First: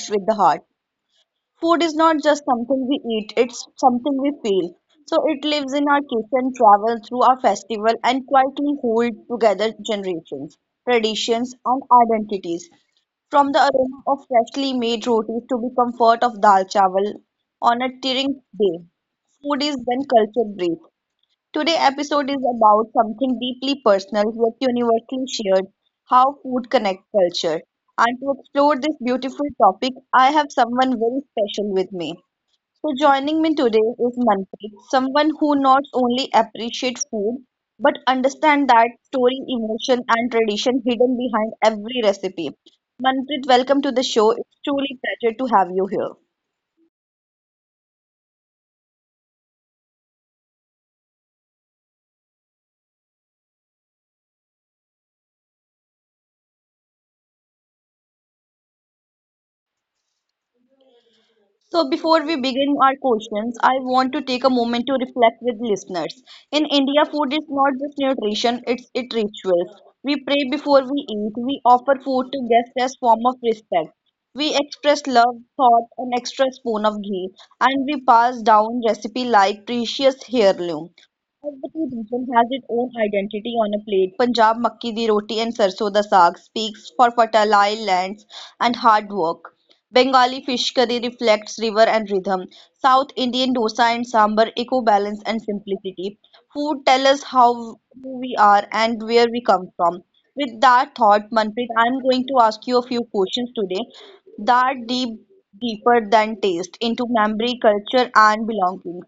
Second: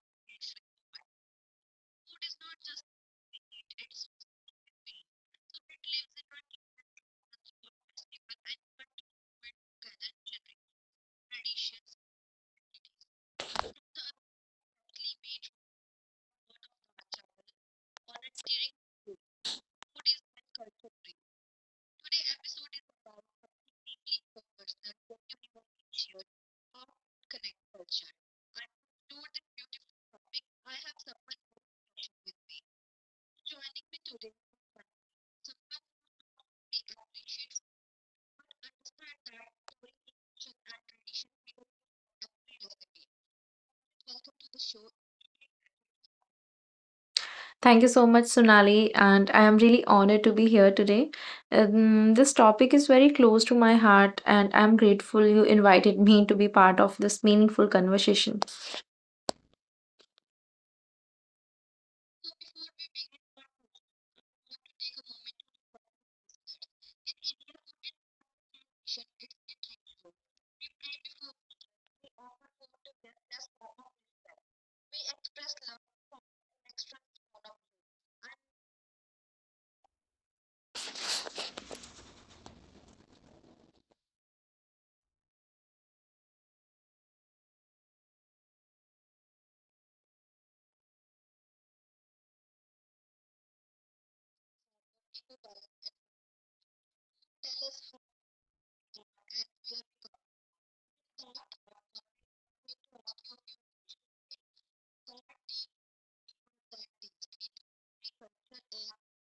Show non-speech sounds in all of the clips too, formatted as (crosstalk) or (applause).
straight with the heart. Food is not just something we eat, it's something we feel. So it lives in our kitchen, travels through our festival, and quietly holds together generations, traditions, and identities. From the aroma of freshly made rotis to the comfort of dal chawal on a tearing day, food is when culture breathes. Today's episode is about something deeply personal yet universally shared, how food connects culture. And to explore this beautiful topic, I have someone very special with me. So, joining me today is Manpreet, someone who not only appreciates food but understands that story, emotion, and tradition hidden behind every recipe. Manpreet, welcome to the show. It's truly a pleasure to have you here. Thank you so much, Sunali, and I am really honored to be here today. This topic is very close to my heart, and I'm grateful you invited me to be part of this meaningful conversation. So, before we begin our questions, I want to take a moment to reflect with listeners. In India, food is not just nutrition, it's it rituals. We pray before we eat, we offer food to guests as form of respect. We express love, thought, an extra spoon of ghee, and we pass down recipe like precious heirloom. Every region has its own identity on a plate. Punjab makki di roti and sarson da saag speaks for fertile lands and hard work. Bengali fish curry reflects river and rhythm. South Indian dosa and sambar echo balance and simplicity. Food tell us how who we are and where we come from. With that thought, Manpreet, I'm going to ask you a few questions today that deeper than taste into memory, culture, and belonging.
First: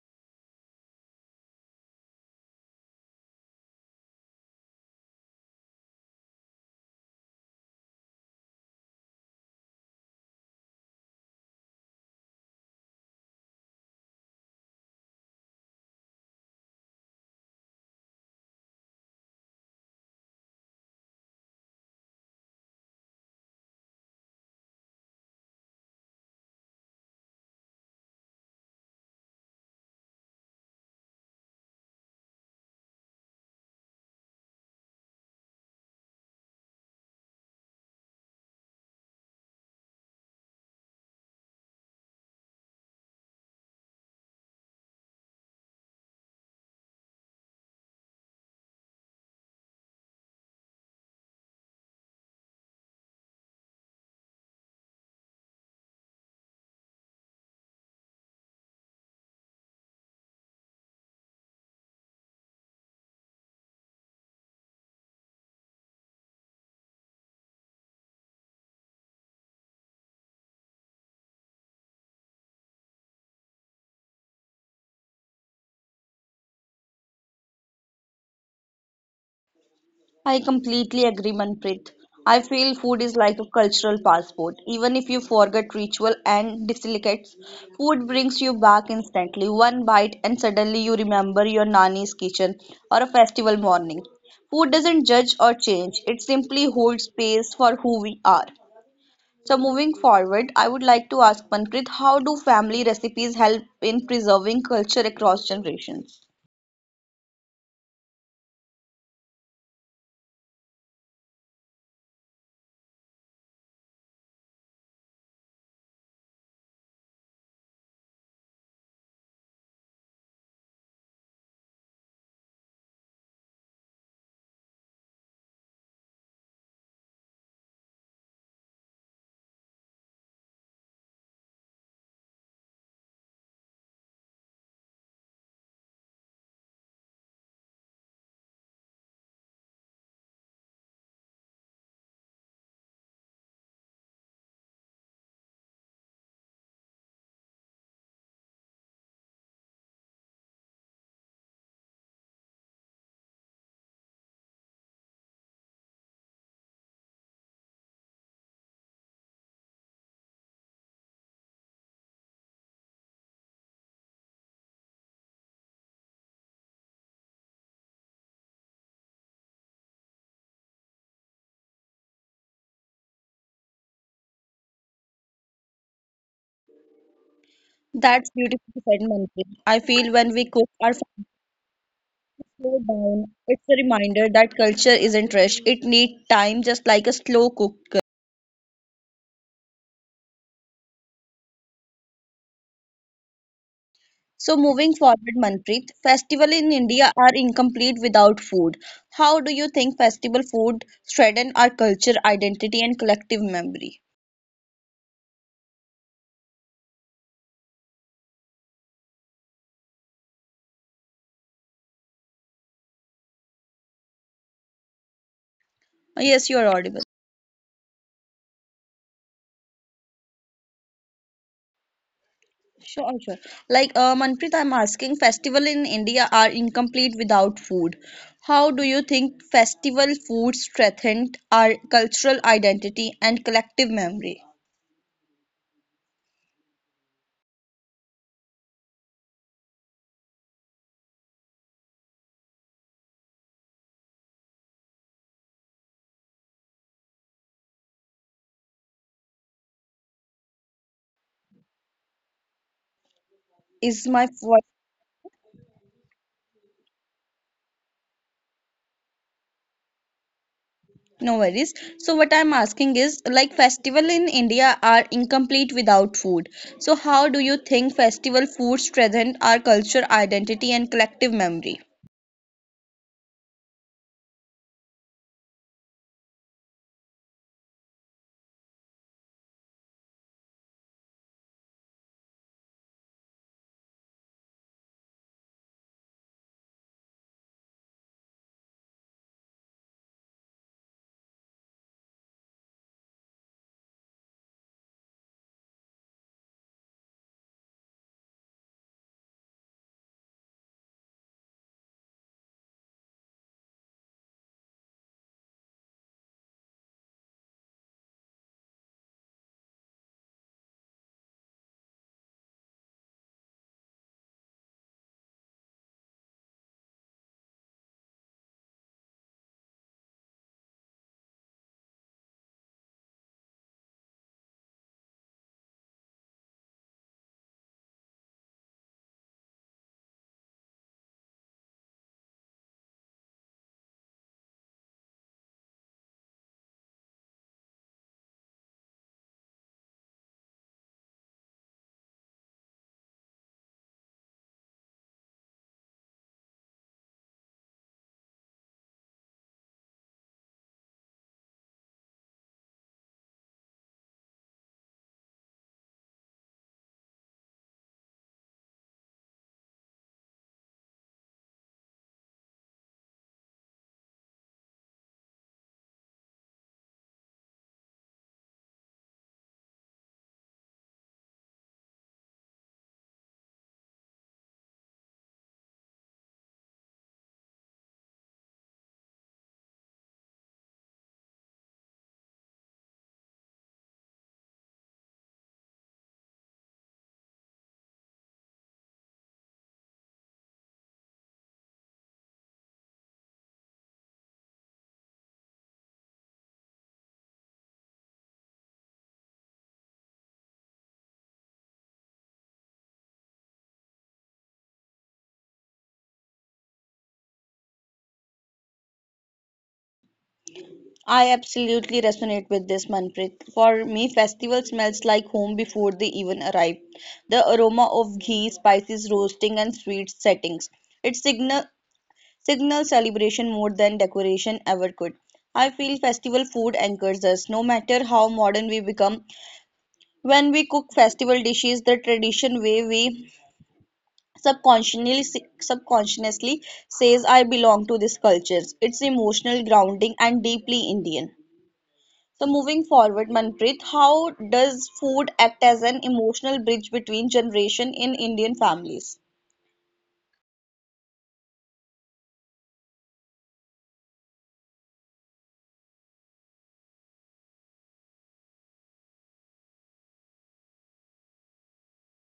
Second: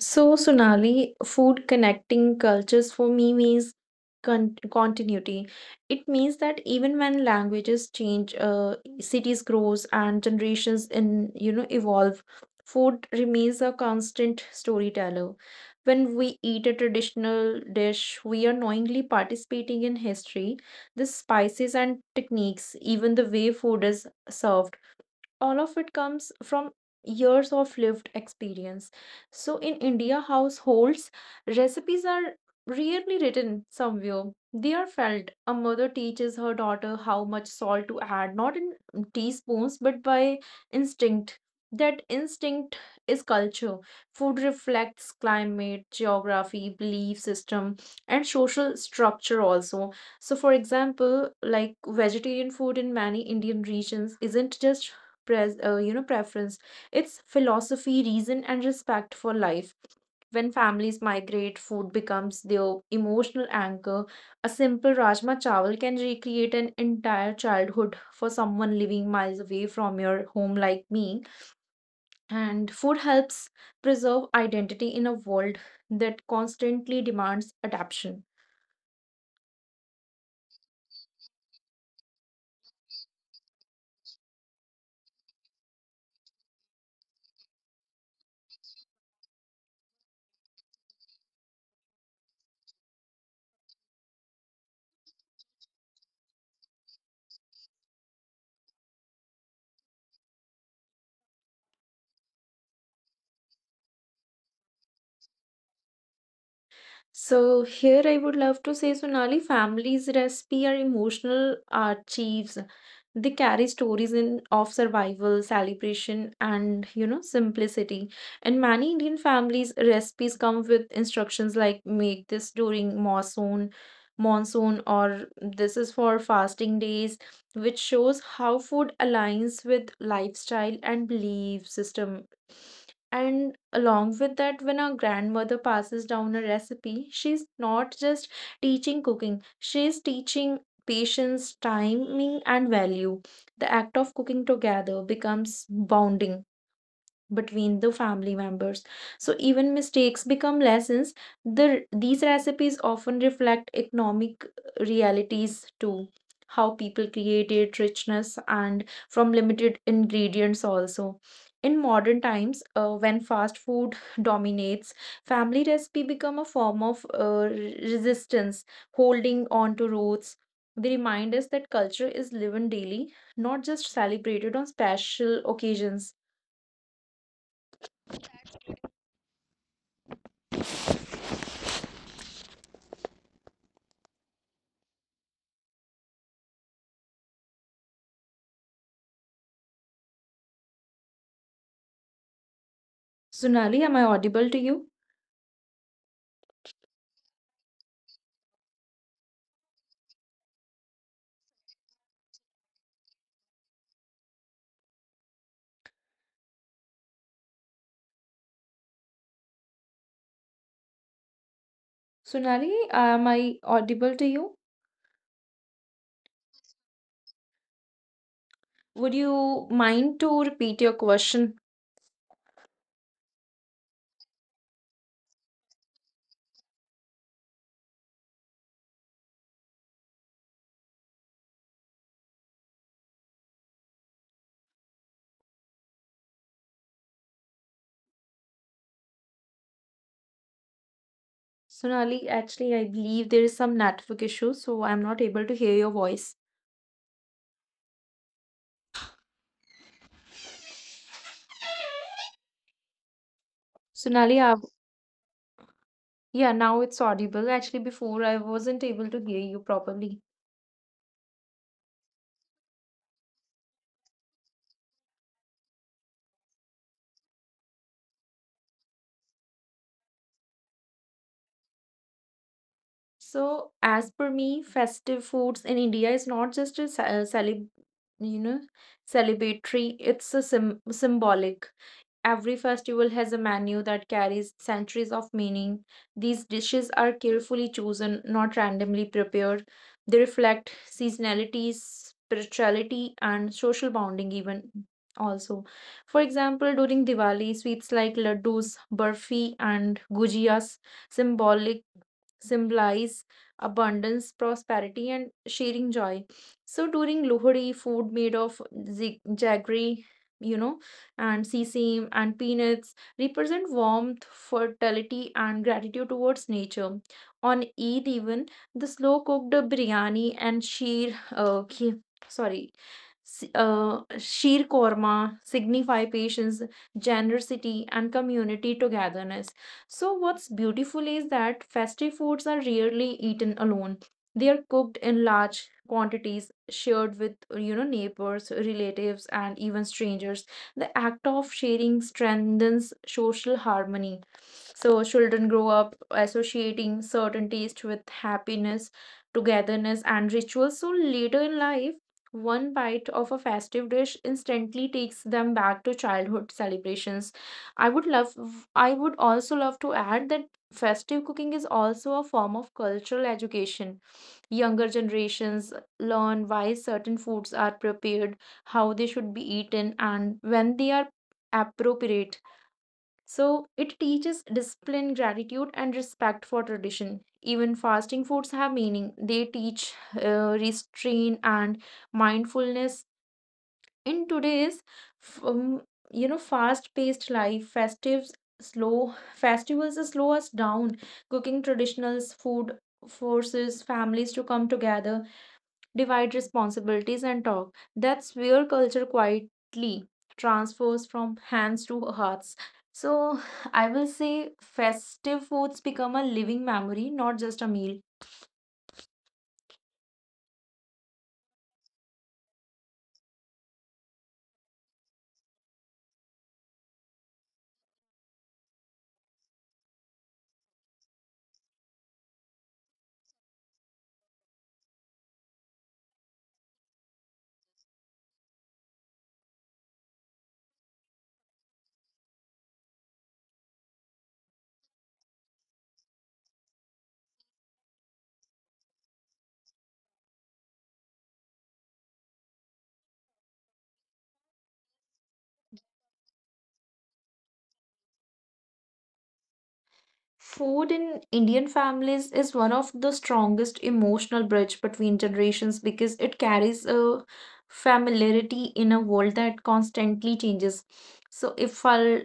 So, Sonali, food connecting cultures for me means continuity. It means that even when languages change, cities grows and generations in evolve, food remains a constant storyteller. When we eat a traditional dish, we are knowingly participating in history, the spices and techniques, even the way food is served. All of it comes from years of lived experience. So in India households, recipes are rarely written somewhere. They are felt. A mother teaches her daughter how much salt to add, not in teaspoons, but by instinct. That instinct is culture. Food reflects climate, geography, belief system, and social structure also. So, for example, like vegetarian food in many Indian regions isn't just preference, it's philosophy, reason, and respect for life. When families migrate, food becomes their emotional anchor. A simple rajma chawal can recreate an entire childhood for someone living miles away from your home like me, and food helps preserve identity in a world that constantly demands adaptation. I completely agree, Manpreet. I feel food is like a cultural passport. Even if you forget ritual and delicacies, food brings you back instantly. One bite, and suddenly you remember your nanny's kitchen or a festival morning. Food doesn't judge or change, it simply holds space for who we are. So, moving forward, I would like to ask Manpreet, how do family recipes help in preserving culture across generations? So here I would love to say, Sonali, families' recipe are emotional archives. They carry stories in of survival, celebration, and simplicity. And many Indian families' recipes come with instructions like make this during monsoon, or this is for fasting days, which shows how food aligns with lifestyle and belief system. And along with that, when our grandmother passes down a recipe, she's not just teaching cooking, she's teaching patience, timing, and value. The act of cooking together becomes bonding between the family members. So even mistakes become lessons. These recipes often reflect economic realities too. How people created richness and from limited ingredients also. In modern times, when fast food dominates, family recipe become a form of resistance, holding on to roots. They remind us that culture is lived daily, not just celebrated on special occasions. That's beautifully said, Manpreet. I feel when we cook our slow down, it's a reminder that culture isn't rushed. It needs time, just like a slow cooker. Sonali, am I audible to So, you? moving forward, Manpreet, festivals in India are incomplete without food. How do you think festival food strengthen our culture, identity, and collective memory? Sonali, am I audible to you? Yes, you are audible. Would you mind to repeat your question? Sure, sure. Like Manpreet, I'm asking, festival in India are incomplete without food. How do you think festival food strengthened our cultural identity and collective memory? Sonali, actually, I believe there is some network issue, so I'm not able to hear your voice. Is Sonali, I my? yeah, now it's audible. Actually, before I wasn't able to hear you properly. No worries. So what I'm asking is, like, festival in India are incomplete without food. So how do you think festival food strengthen our culture, identity, and collective memory? So, as per me, festive foods in India is not just a you know, celebratory, it's a sim symbolic. Every festival has a menu that carries centuries of meaning. These dishes are carefully chosen, not randomly prepared. They reflect seasonality, spirituality, and social bonding, even also. For example, during Diwali, sweets like laddus, burfi, and gujias symbolic symbolize abundance, prosperity, and sharing joy. So during Lohri, food made of jaggery, you know, and sesame and peanuts represent warmth, fertility, and gratitude towards nature. On Eid, even the slow cooked biryani and sorry, sheer korma signify patience, generosity, and community togetherness. So, what's beautiful is that festive foods are rarely eaten alone. They are cooked in large quantities, shared with neighbors, relatives, and even strangers. The act of sharing strengthens social harmony. So, children grow up associating certain taste with happiness, togetherness, and rituals. So, later in life, one bite of a festive dish instantly takes them back to childhood celebrations. I would love, I would also love to add that festive cooking is also a form of cultural education. Younger generations learn why certain foods are prepared, how they should be eaten, and when they are appropriate. So it teaches discipline, gratitude, and respect for tradition. Even fasting foods have meaning. They teach restraint and mindfulness. In today's, f- um, fast-paced life, festives slow festivals slow us down. Cooking traditional food forces families to come together, divide responsibilities, and talk. That's where culture quietly transfers from hands to hearts. So, (sighs) I will say festive foods become a living memory, not just a meal. I absolutely resonate with this, Manpreet. For me, festival smells like home before they even arrive. The aroma of ghee, spices roasting and sweet settings. It signals celebration more than decoration ever could. I feel festival food anchors us. No matter how modern we become, when we cook festival dishes the tradition way, we subconsciously subconsciously says I belong to this culture. It's emotional grounding and deeply Indian. So moving forward, Manpreet, how does food act as an emotional bridge between generation in Indian families? Food in Indian families is one of the strongest emotional bridge between generations because it carries a familiarity in a world that constantly changes. So if I'll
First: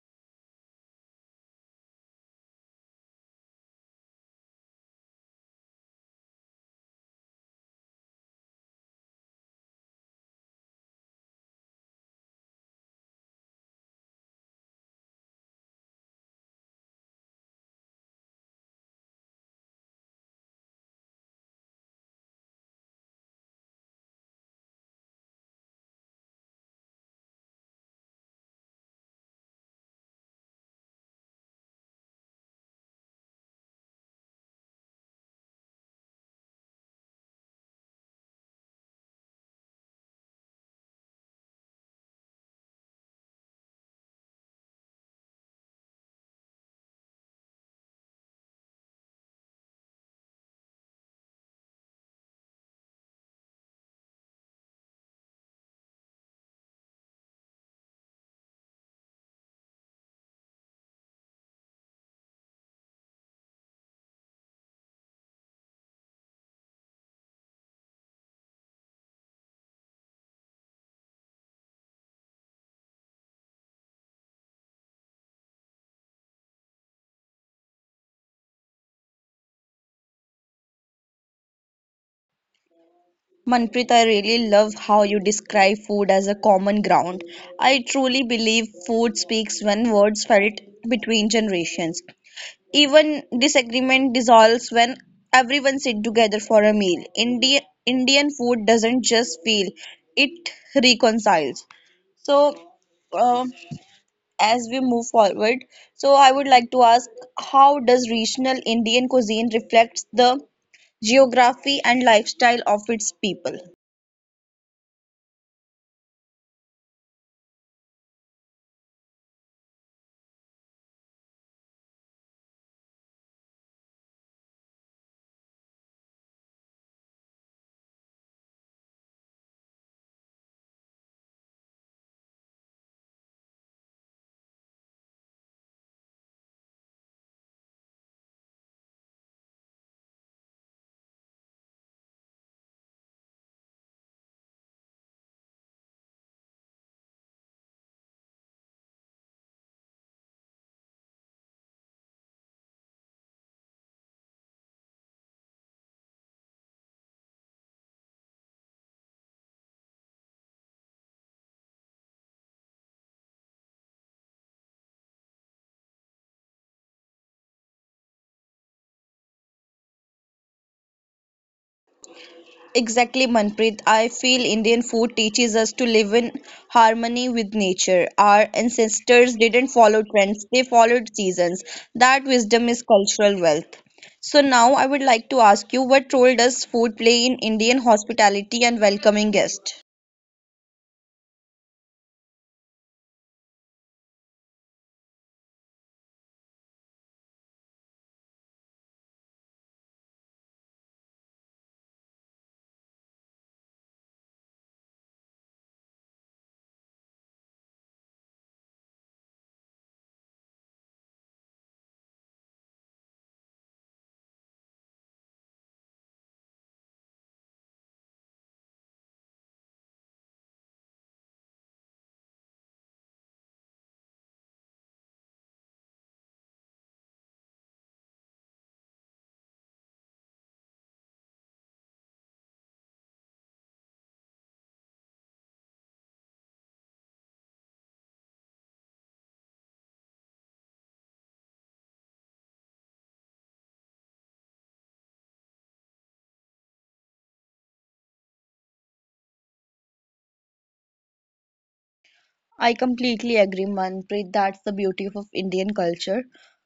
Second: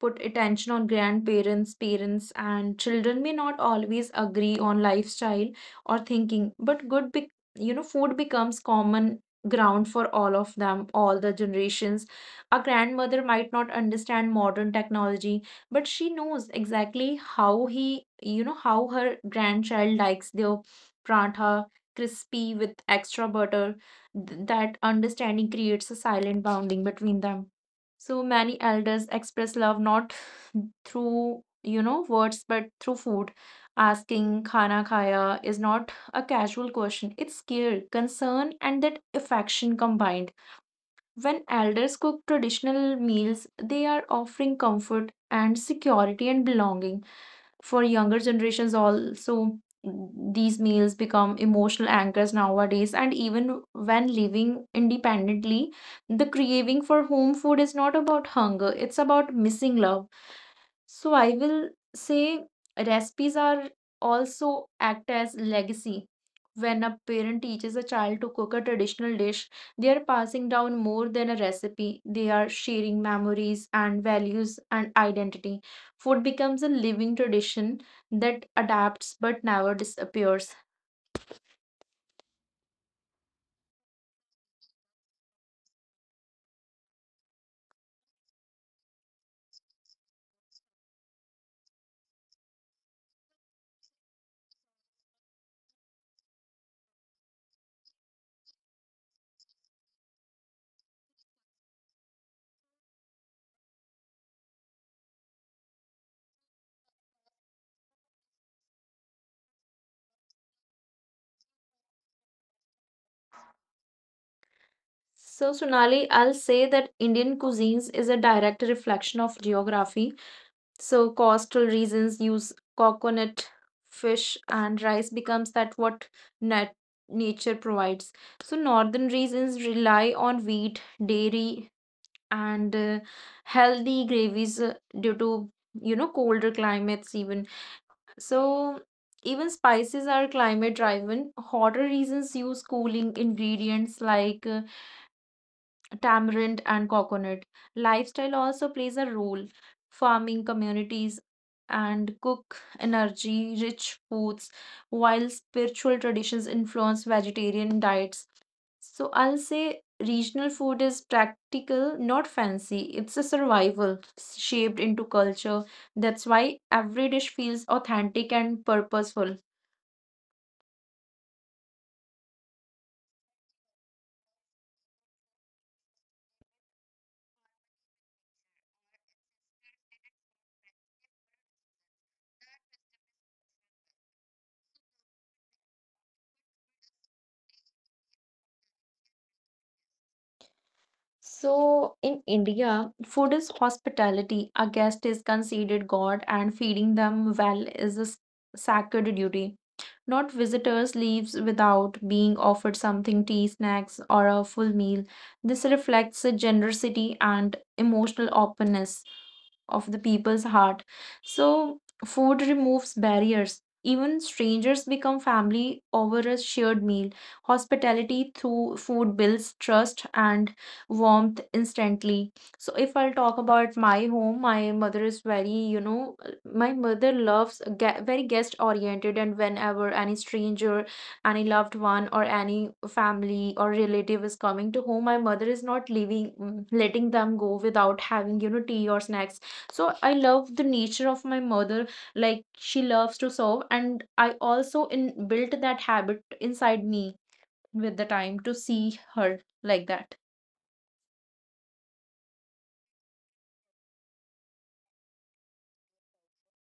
put attention on grandparents, parents, and children may not always agree on lifestyle or thinking, but good, be- you know, food becomes common ground for all of them, all the generations. A grandmother might not understand modern technology, but she knows exactly how he, you know, how her grandchild likes their prantha crispy with extra butter. That understanding creates a silent bonding between them. So many elders express love not through, words, but through food. Asking khana khaya is not a casual question. It's care, concern, and that affection combined. When elders cook traditional meals, they are offering comfort and security and belonging for younger generations also. These meals become emotional anchors nowadays, and even when living independently, the craving for home food is not about hunger, it's about missing love. So I will say recipes are also act as legacy. When a parent teaches a child to cook a traditional dish, they are passing down more than a recipe. They are sharing memories and values and identity. Food becomes a living tradition that adapts but never disappears. Manpreet, I really love how you describe food as a common ground. I truly believe food speaks when words felt between generations. Even disagreement dissolves when everyone sits together for a meal. Indian food doesn't just feel; it reconciles. So, uh, as we move forward, so I would like to ask, how does regional Indian cuisine reflects the geography and lifestyle of its people? So, Sonali, I'll say that Indian cuisines is a direct reflection of geography. So coastal regions use coconut, fish, and rice becomes that what nat- nature provides. So northern regions rely on wheat, dairy, and healthy gravies, due to colder climates even. So even spices are climate driven. Hotter regions use cooling ingredients like tamarind and coconut. Lifestyle also plays a role. Farming communities and cook energy rich foods, while spiritual traditions influence vegetarian diets. So I'll say regional food is practical, not fancy. It's a survival shaped into culture. That's why every dish feels authentic and purposeful. Exactly, Manpreet. I feel Indian food teaches us to live in harmony with nature. Our ancestors didn't follow trends, they followed seasons. That wisdom is cultural wealth. So, now I would like to ask you, what role does food play in Indian hospitality and welcoming guests? So in India, food is hospitality. A guest is considered God, and feeding them well is a sacred duty. Not visitors leaves without being offered something, tea, snacks, or a full meal. This reflects a generosity and emotional openness of the people's heart. So, food removes barriers. Even strangers become family over a shared meal. Hospitality through food builds trust and warmth instantly. So, if I'll talk about my home, my mother loves very guest oriented, and whenever any stranger, any loved one, or any family or relative is coming to home, my mother is not leaving, letting them go without having, tea or snacks. So I love the nature of my mother, like she loves to serve, and I also in built that habit inside me with the time to see her like that. I completely agree, Manpreet. That's the beauty of Indian culture.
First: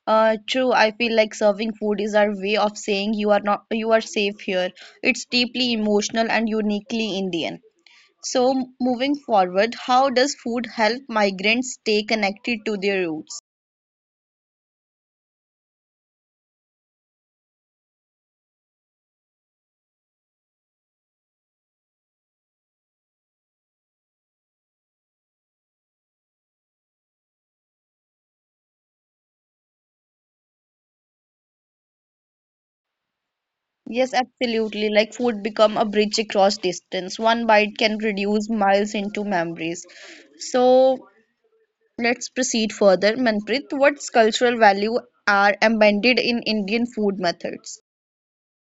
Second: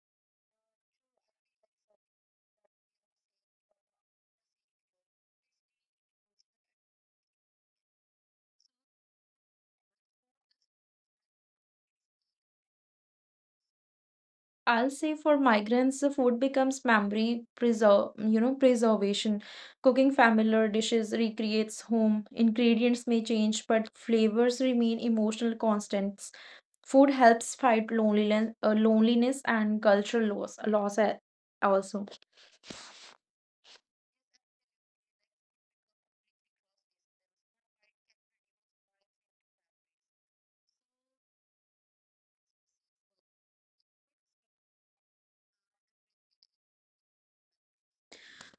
True, I feel like serving food is our way of saying you are not you are safe here. It's deeply emotional and uniquely Indian. So, moving forward, how does food help migrants stay connected to their roots? I'll say for migrants, the food becomes memory preservation. Cooking familiar dishes recreates home. Ingredients may change, but flavors remain emotional constants. Food helps fight loneliness and cultural loss also. Yes, absolutely. Like food become a bridge across distance. One bite can reduce miles into memories. So, let's proceed further. Manpreet, what cultural value are embedded in Indian food methods?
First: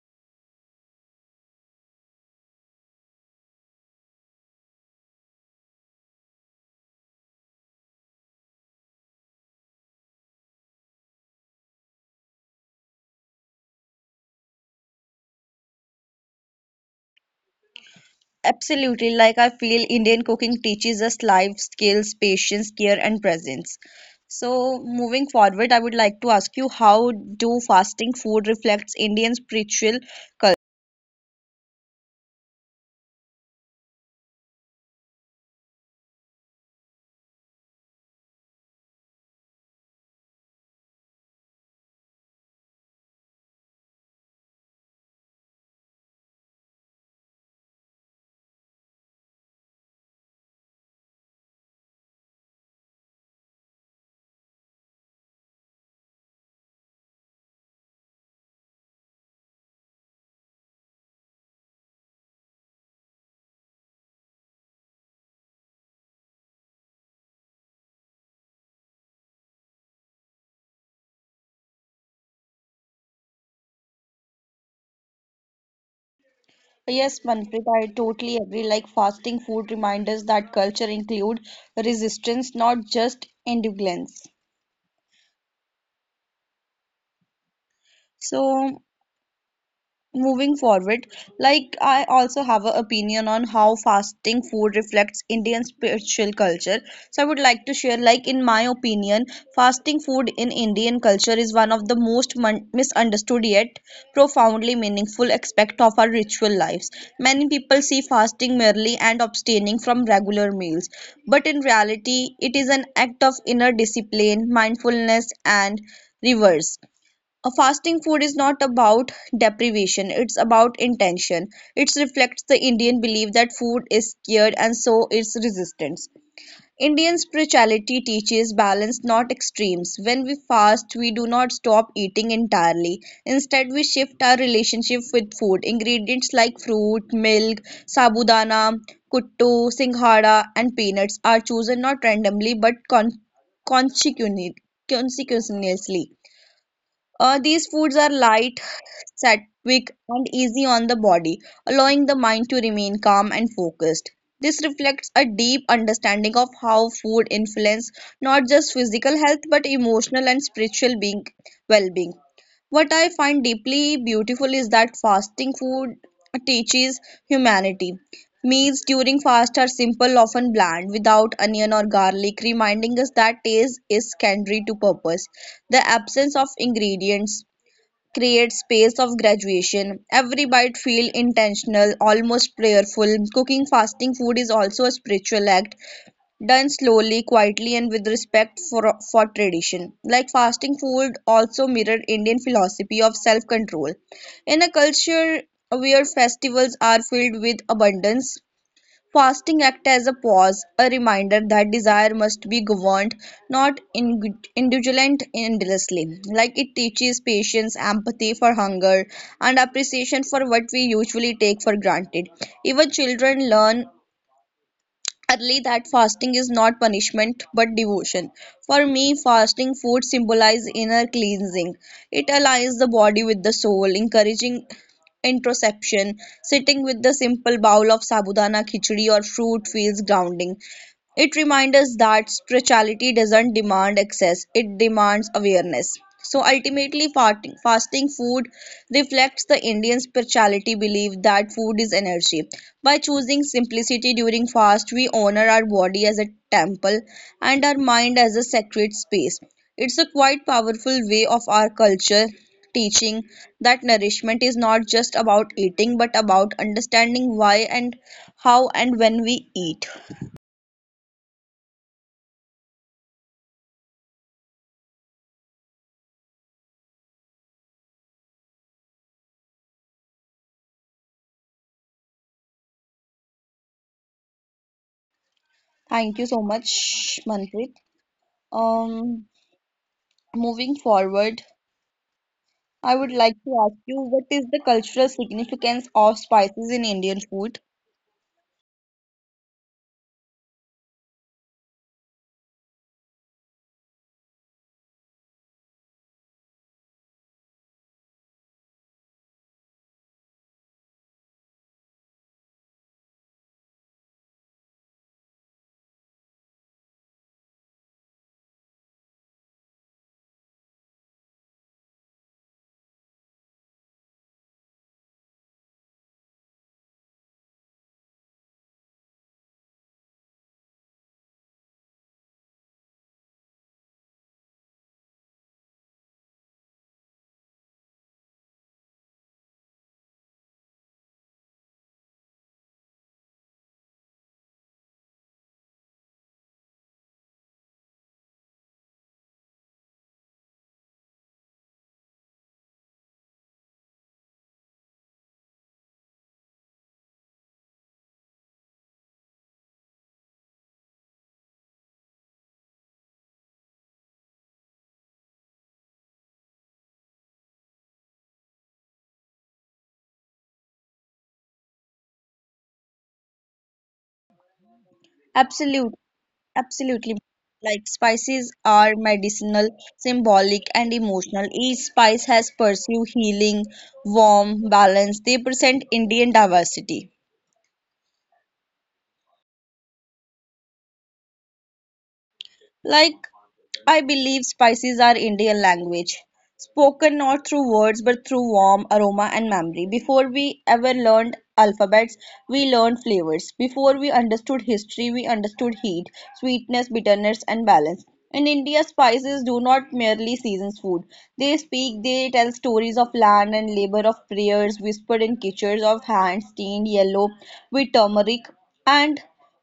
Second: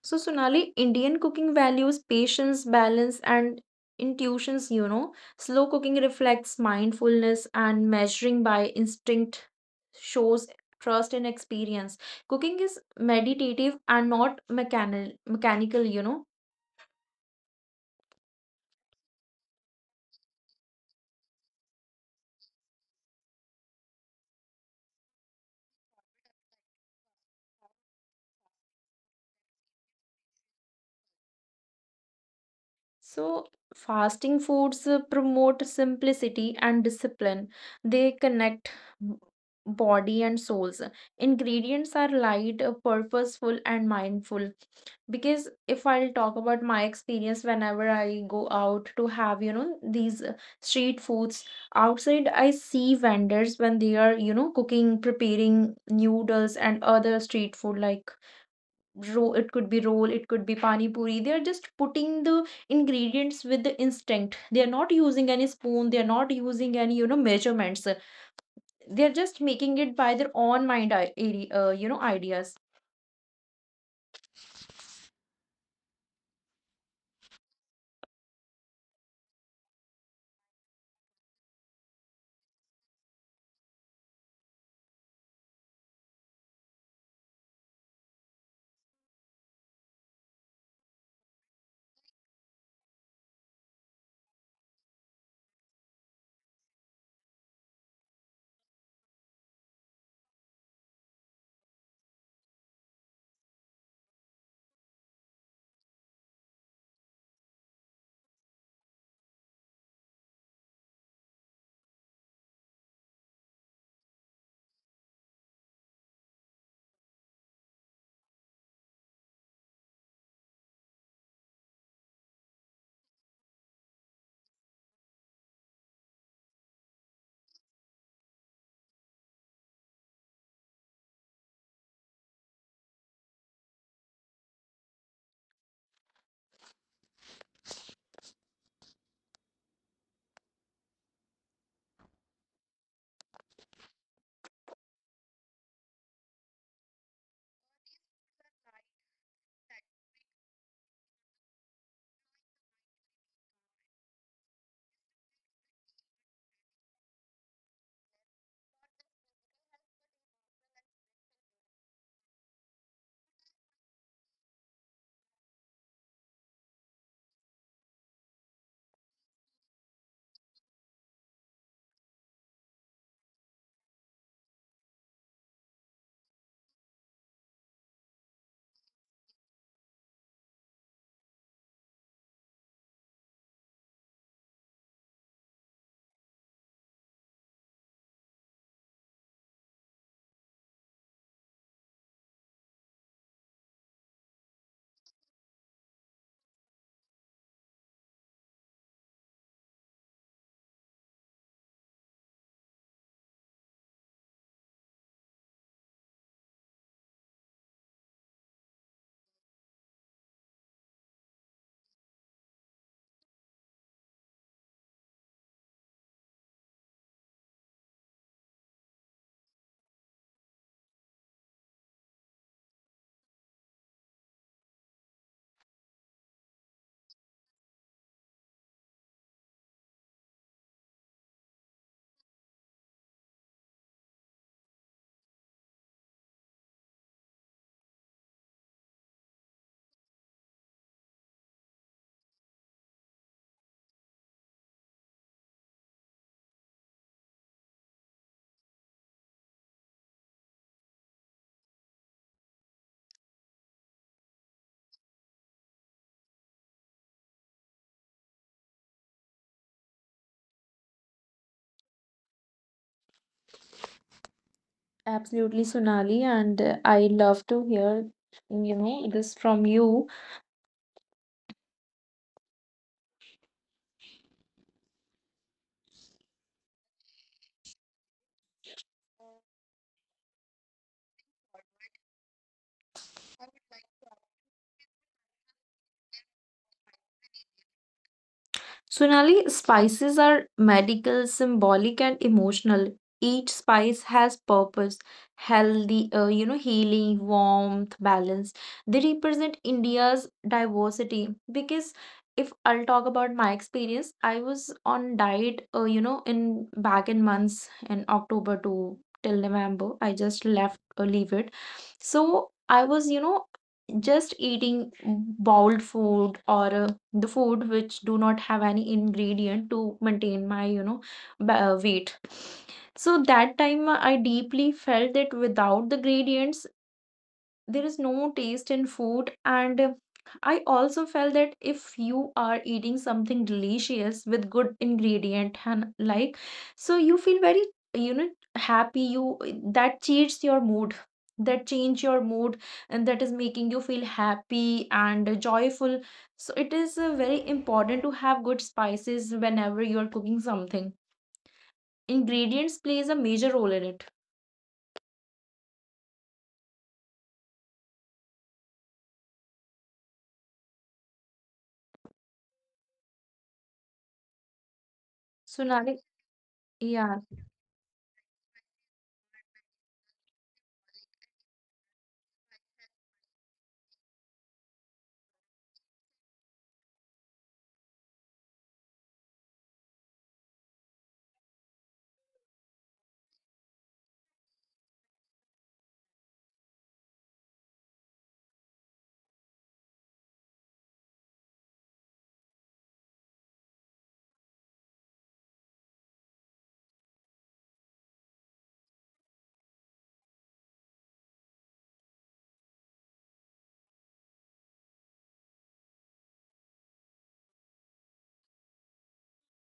So, Sonali, Indian cooking values patience, balance, and intuitions. Slow cooking reflects mindfulness, and measuring by instinct shows trust and experience. Cooking is meditative and not mechanical. Absolutely. Like I feel Indian cooking teaches us life skills, patience, care, and presence. So, moving forward, I would like to ask you, how do fasting food reflects Indian spiritual culture? So, fasting foods promote simplicity and discipline. They connect b- body and souls. Ingredients are light, purposeful, and mindful. Because if I'll talk about my experience, whenever I go out to have, these street foods outside, I see vendors when they are, cooking, preparing noodles and other street food like roll, it could be roll, it could be pani puri. They are just putting the ingredients with the instinct. They are not using any spoon, they are not using any, measurements. They are just making it by their own mind, ideas. Yes, Manpreet, I totally agree. Like fasting food reminds us that culture include resistance, not just endurance. So, moving forward, like, I also have an opinion on how fasting food reflects Indian spiritual culture, so I would like to share. Like, in my opinion, fasting food in Indian culture is one of the most misunderstood yet profoundly meaningful aspect of our ritual lives. Many people see fasting merely and abstaining from regular meals, but in reality it is an act of inner discipline, mindfulness, and reverse. A fasting food is not about deprivation, it's about intention. It reflects the Indian belief that food is scared and so is resistance. Indian spirituality teaches balance, not extremes. When we fast, we do not stop eating entirely. Instead, we shift our relationship with food. Ingredients like fruit, milk, sabudana, kuttu, singhara, and peanuts are chosen not randomly but consecutively. These foods are light, satisfying, and easy on the body, allowing the mind to remain calm and focused. This reflects a deep understanding of how food influences not just physical health but emotional and spiritual being, well-being. What I find deeply beautiful is that fasting food teaches humanity. Meals during fast are simple, often bland, without onion or garlic, reminding us that taste is secondary to purpose. The absence of ingredients create space of graduation. Every bite feel intentional, almost prayerful. Cooking fasting food is also a spiritual act, done slowly, quietly, and with respect for tradition. Like fasting food also mirrored Indian philosophy of self-control. In a culture where festivals are filled with abundance, fasting acts as a pause, a reminder that desire must be governed, not indulged endlessly. Like it teaches patience, empathy for hunger, and appreciation for what we usually take for granted. Even children learn early that fasting is not punishment but devotion. For me, fasting food symbolizes inner cleansing. It aligns the body with the soul, encouraging introspection. Sitting with the simple bowl of sabudana khichdi or fruit feels grounding. It reminds us that spirituality doesn't demand access, it demands awareness. So ultimately, fasting food reflects the Indian spirituality belief that food is energy. By choosing simplicity during fast, we honor our body as a temple and our mind as a sacred space. It's a quite powerful way of our culture teaching that nourishment is not just about eating but about understanding why and how and when we eat. Absolutely, Sonali, and I love to hear, this from you. Thank you so much, Manpreet. Um, Moving forward, I would like to ask you, what is the cultural significance of spices in Indian food? Sonali, spices are medical, symbolic, and emotional. Each spice has purpose, healthy, healing, warmth, balance. They represent India's diversity, because if I'll talk about my experience, I was on diet, in back in months in October to till November. I just left, leave it. So I was, just eating boiled food or the food which do not have any ingredient to maintain my weight. So that time I deeply felt that without the gradients there is no taste in food, and I also felt that if you are eating something delicious with good ingredient and like, so you feel very you know happy, you that changes your mood that change your mood, and that is making you feel happy and joyful. So it is very important to have good spices whenever you are cooking something, ingredients plays a major role in it, Sonali. Absolute, Yeah, Absolutely. Like spices are medicinal, symbolic, and emotional. Each spice has pursue healing, warm, balance. They present Indian diversity. Like, I believe spices are Indian language, spoken not through words but through warmth, aroma, and memory. Before we ever learned alphabets, we learned flavors. Before we understood history, we understood heat, sweetness, bitterness, and balance. In India, spices do not merely season food. They speak, they tell stories of land and labor, of prayers whispered in kitchens, of hands stained yellow with turmeric, and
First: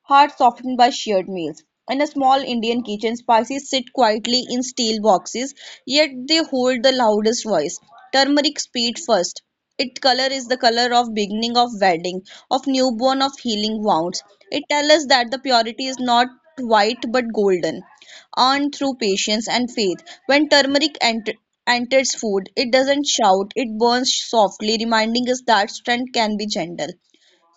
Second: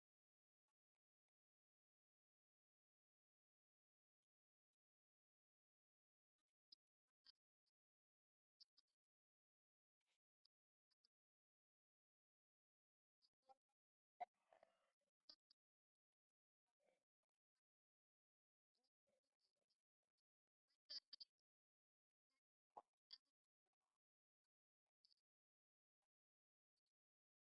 hard softened by shared meals. In a small Indian kitchen, spices sit quietly in steel boxes, yet they hold the loudest voice. Turmeric speed first. Its color is the color of beginning of wedding, of newborn, of healing wounds. It tells us that the purity is not white but golden, earned through patience and faith. When enters food, it doesn't shout, it burns softly, reminding us that strength can be gentle.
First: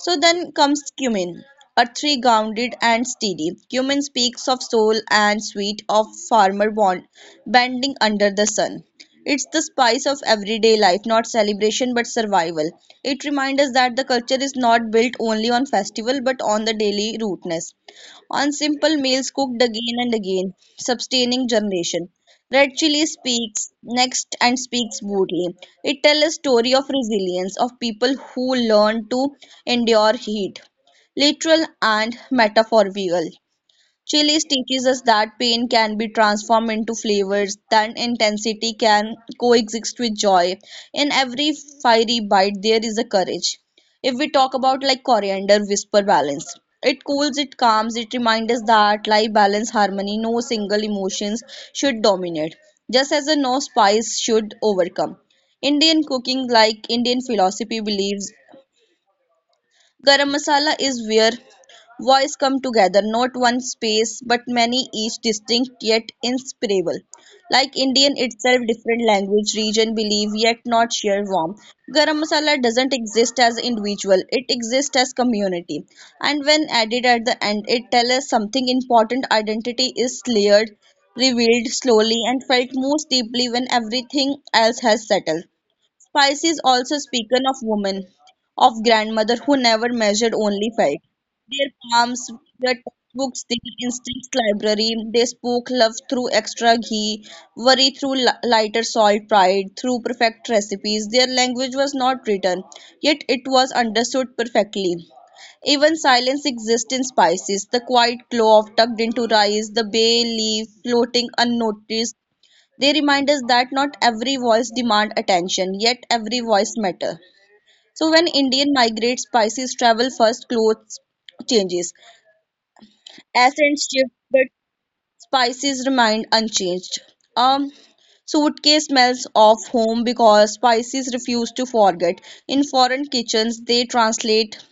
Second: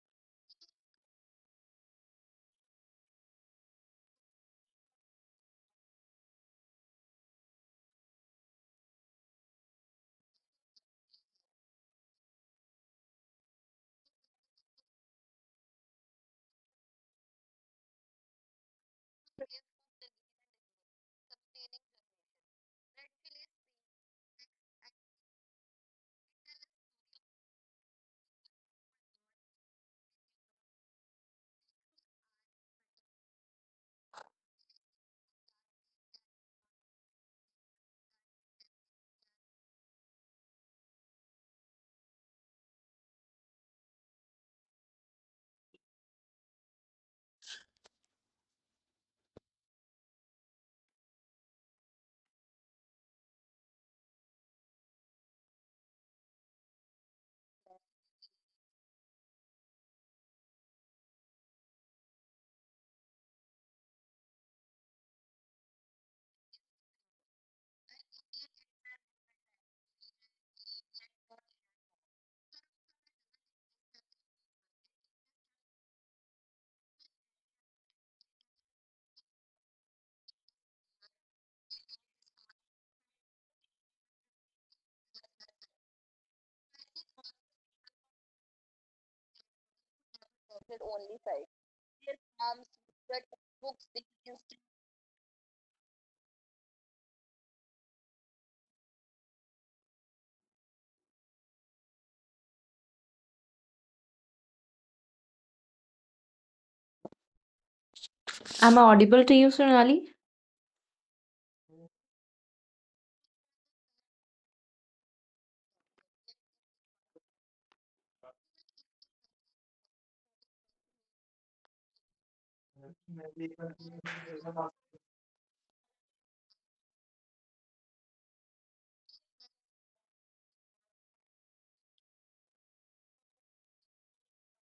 So then comes cumin, a grounded and steady. Cumin speaks of soul and sweet of farmer bending under the sun. It's the spice of everyday life, not celebration but survival. It reminds us that the culture is not built only on festival but on the daily rootness, on simple meals cooked again and again, sustaining generation. Red Chilli speaks next and speaks boldly. It tells a story of resilience, of people who learn to endure heat, literal and metaphorical. Chilies teaches us that pain can be transformed into flavors, that intensity can coexist with joy. In every fiery bite, there is a courage. If we talk about like coriander, whisper balance. It cools, it calms, it reminds us that life balance harmony, no single emotions should dominate, just as a no spice should overcome. Indian cooking, like Indian philosophy, believes Garam masala is where voices come together, not one space but many, each distinct yet inseparable. Like Indian itself, different language, region, belief, yet not share warm. Garam masala doesn't exist as individual; it exists as community. And when added at the end, it tells us something important. Identity is layered, revealed slowly, and felt most deeply when everything else has settled. Spice is also spoken of women, of grandmother who never measured, only felt. Their palms were textbooks, their instincts library. They spoke love through extra ghee, worry through lighter salt, pride through perfect recipes. Their language was not written, yet it was understood perfectly. Even silence exists in spices. The quiet am clove I tucked audible into to you, rice, the Sonali? bay leaf floating unnoticed, they remind us that not every voice demand attention, yet every voice matter. So when Indian migrate spices travel first, clothes changes, accents shift, but spices remain unchanged. Um, Suitcase smells of home because spices refuse to forget. In foreign kitchens, they translate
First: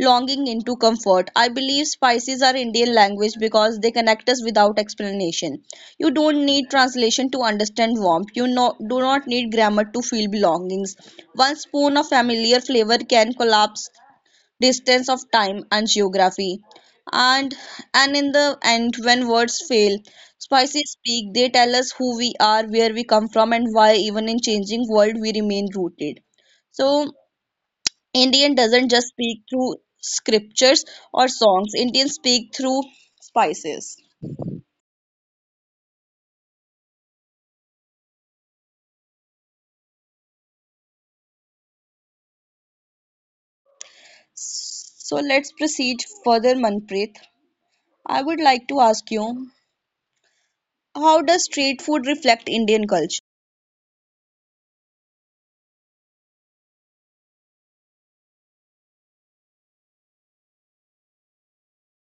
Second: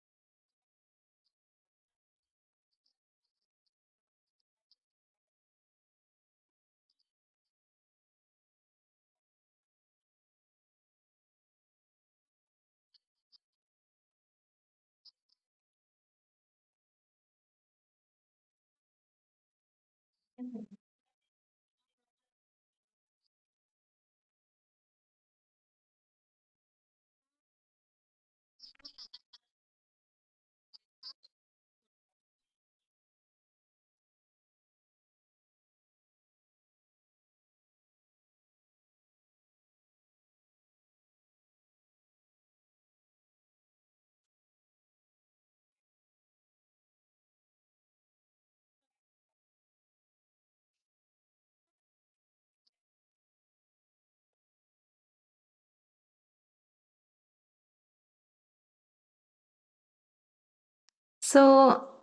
longing into comfort. I believe spices are Indian language because they connect us without explanation. You don't need translation to understand warmth. You no, Do not need grammar to feel belongings. One spoon of familiar flavor can collapse distance of time and geography. And and in the end, when words fail, spices speak. They tell us who we are, where we come from, and why. Even in changing world, we remain rooted. So Indian doesn't just speak through scriptures or songs. Indians speak through spices. So let's proceed further, Manpreet. I would like to ask you, how does street food reflect Indian culture? So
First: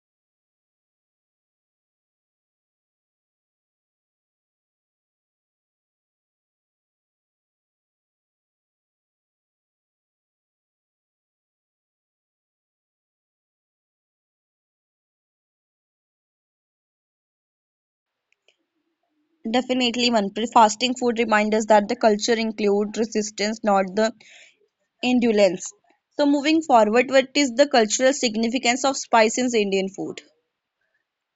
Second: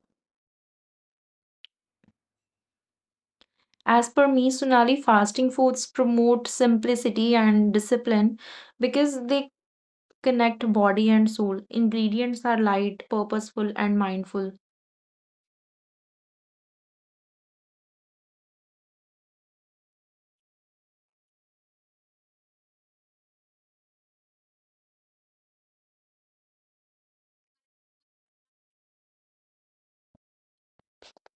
as per me, Sunali fasting foods promote simplicity and discipline because they connect body and soul. Ingredients are light, purposeful, and mindful. Definitely, Manpreet. Fasting food reminds us that the culture includes resistance, not the indulgence. So moving forward, what is the cultural significance of spices in Indian food?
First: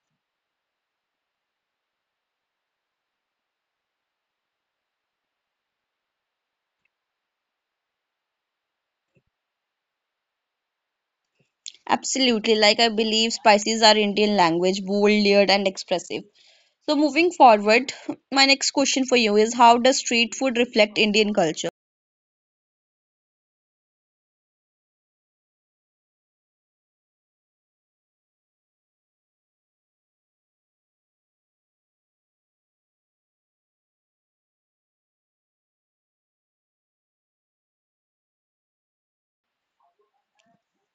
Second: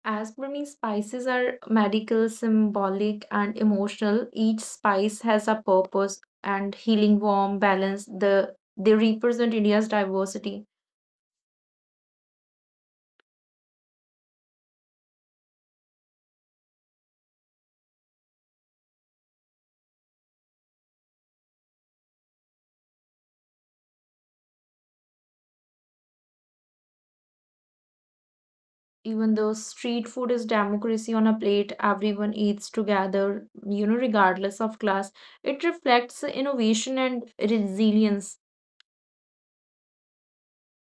As per me, spices are medical, symbolic, and emotional. Each spice has a purpose and healing, warm, balance. They represent India's diversity. Absolutely, like I believe spices are Indian language, bold, layered, and expressive. So moving forward, my next question for you is how does street food reflect Indian culture? Even though street food is democracy on a plate, everyone eats together, regardless of class. It reflects innovation and resilience.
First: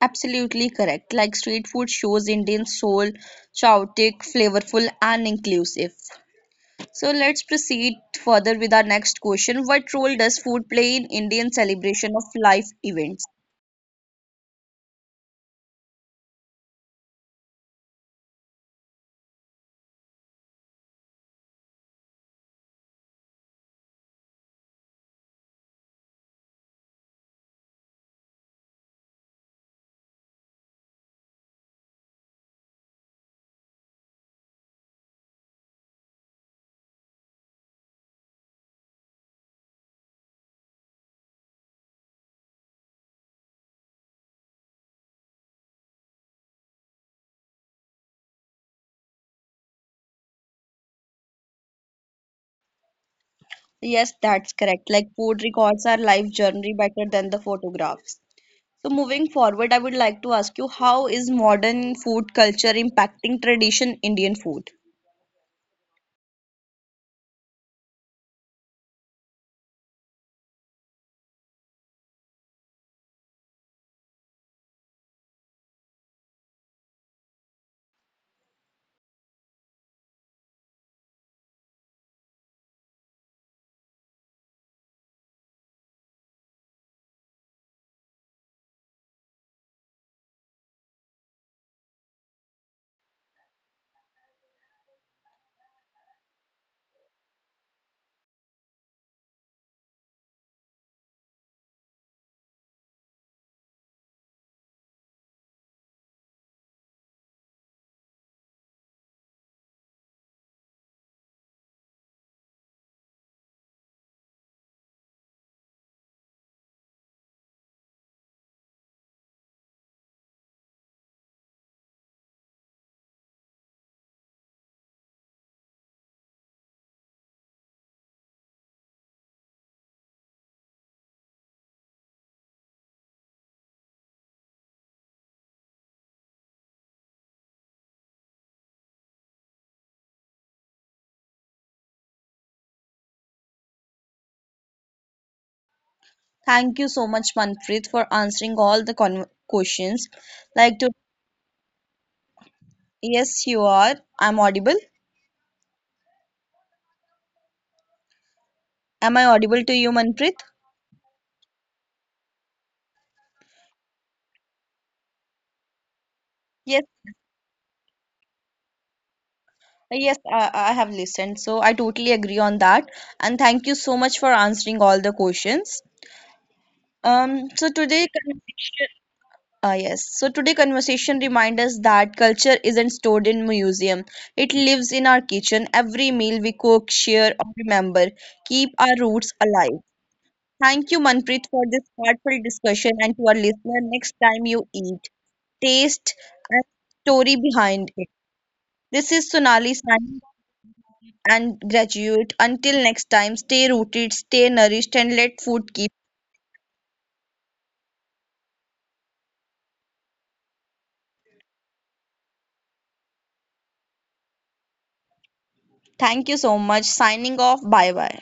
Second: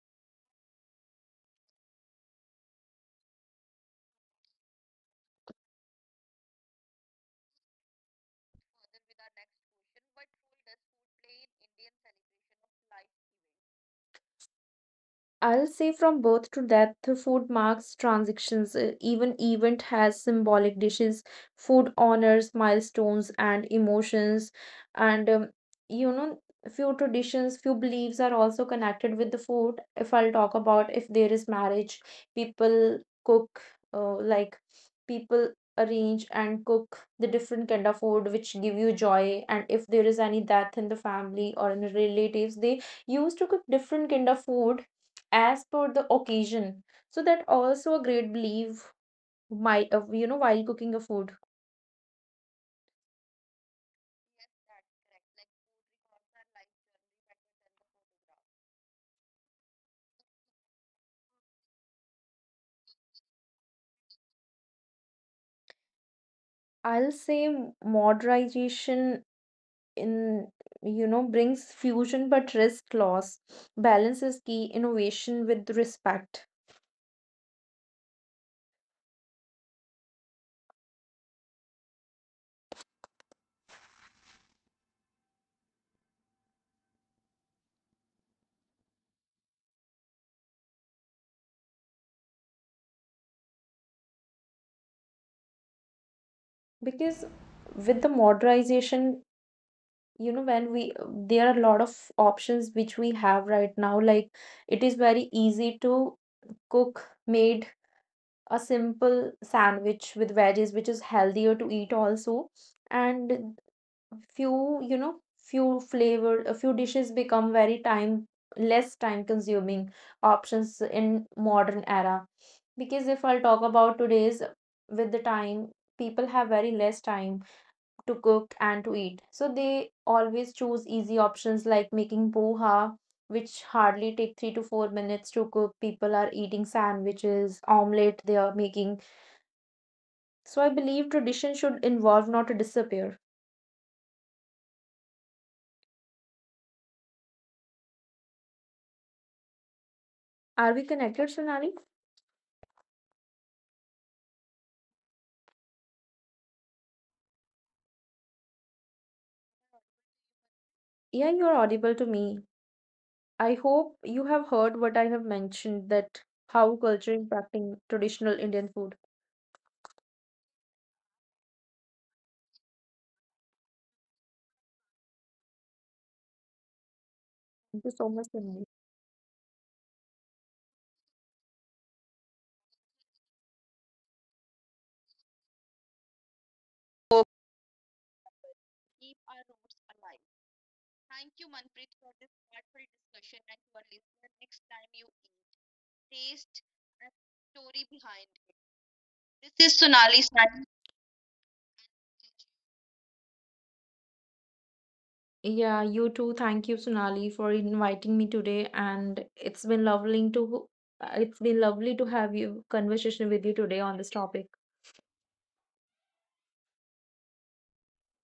Absolutely correct. Like street food shows Indian soul, chaotic, flavorful, and inclusive. So let's proceed further with our next question. What role does food play in Indian celebration of life events? I'll say from birth to death, the food marks transitions. Even event has symbolic dishes. Food honors milestones and emotions. And you know, few traditions, few beliefs are also connected with the food. If I'll talk about if there is marriage, people cook, like people arrange and cook the different kind of food which give you joy. And if there is any death in the family or in the relatives, they used to cook different kind of food as per the occasion. So that also a great belief my while cooking a food. Yes, that's correct. Like food records our life journey better than the photographs. So moving forward, I would like to ask you how is modern food culture impacting tradition Indian food? I'll say modernization in you know brings fusion but risk loss. Balance is key innovation with respect because with the modernization when we there are a lot of options which we have right now, like it is very easy to cook made a simple sandwich with veggies, which is healthier to eat also. And few, you know, few flavor, a few dishes become very time less time consuming options in modern era. Because if I'll talk about today's with the time, people have very less time to cook and to eat. So they always choose easy options like making poha, which hardly take 3 to 4 minutes to cook. People are eating sandwiches, omelette they are making, so I believe tradition should involve, not disappear. Thank you so much, Manpreet, for answering all the con questions. Are Like we to, connected, Sonali? yes, you are. I'm audible. Am I audible to you, Manpreet? Yeah, you're audible to me. I hope you have heard what I have mentioned that how Yes, culture impacting traditional Indian food. yes, I have listened. So I totally agree on that. And thank you so much for answering all the questions. Um, so Thank you today so much, Sonali. conversation, yes. So today conversation reminds us that culture isn't stored in museum. It lives in our kitchen. Every meal we cook, share, or remember keep our roots alive. Thank you, Manpreet, for this heartfelt discussion. And to our listener, next time you eat, taste and story behind it. This is Sonali signing off and graduate. Until next time, stay rooted, stay nourished, and let food Yeah, keep. you too. Thank you, Sonali, for inviting me today, and it's been lovely to have you conversation with you today on this topic. Thank you so much. Signing off. Bye bye.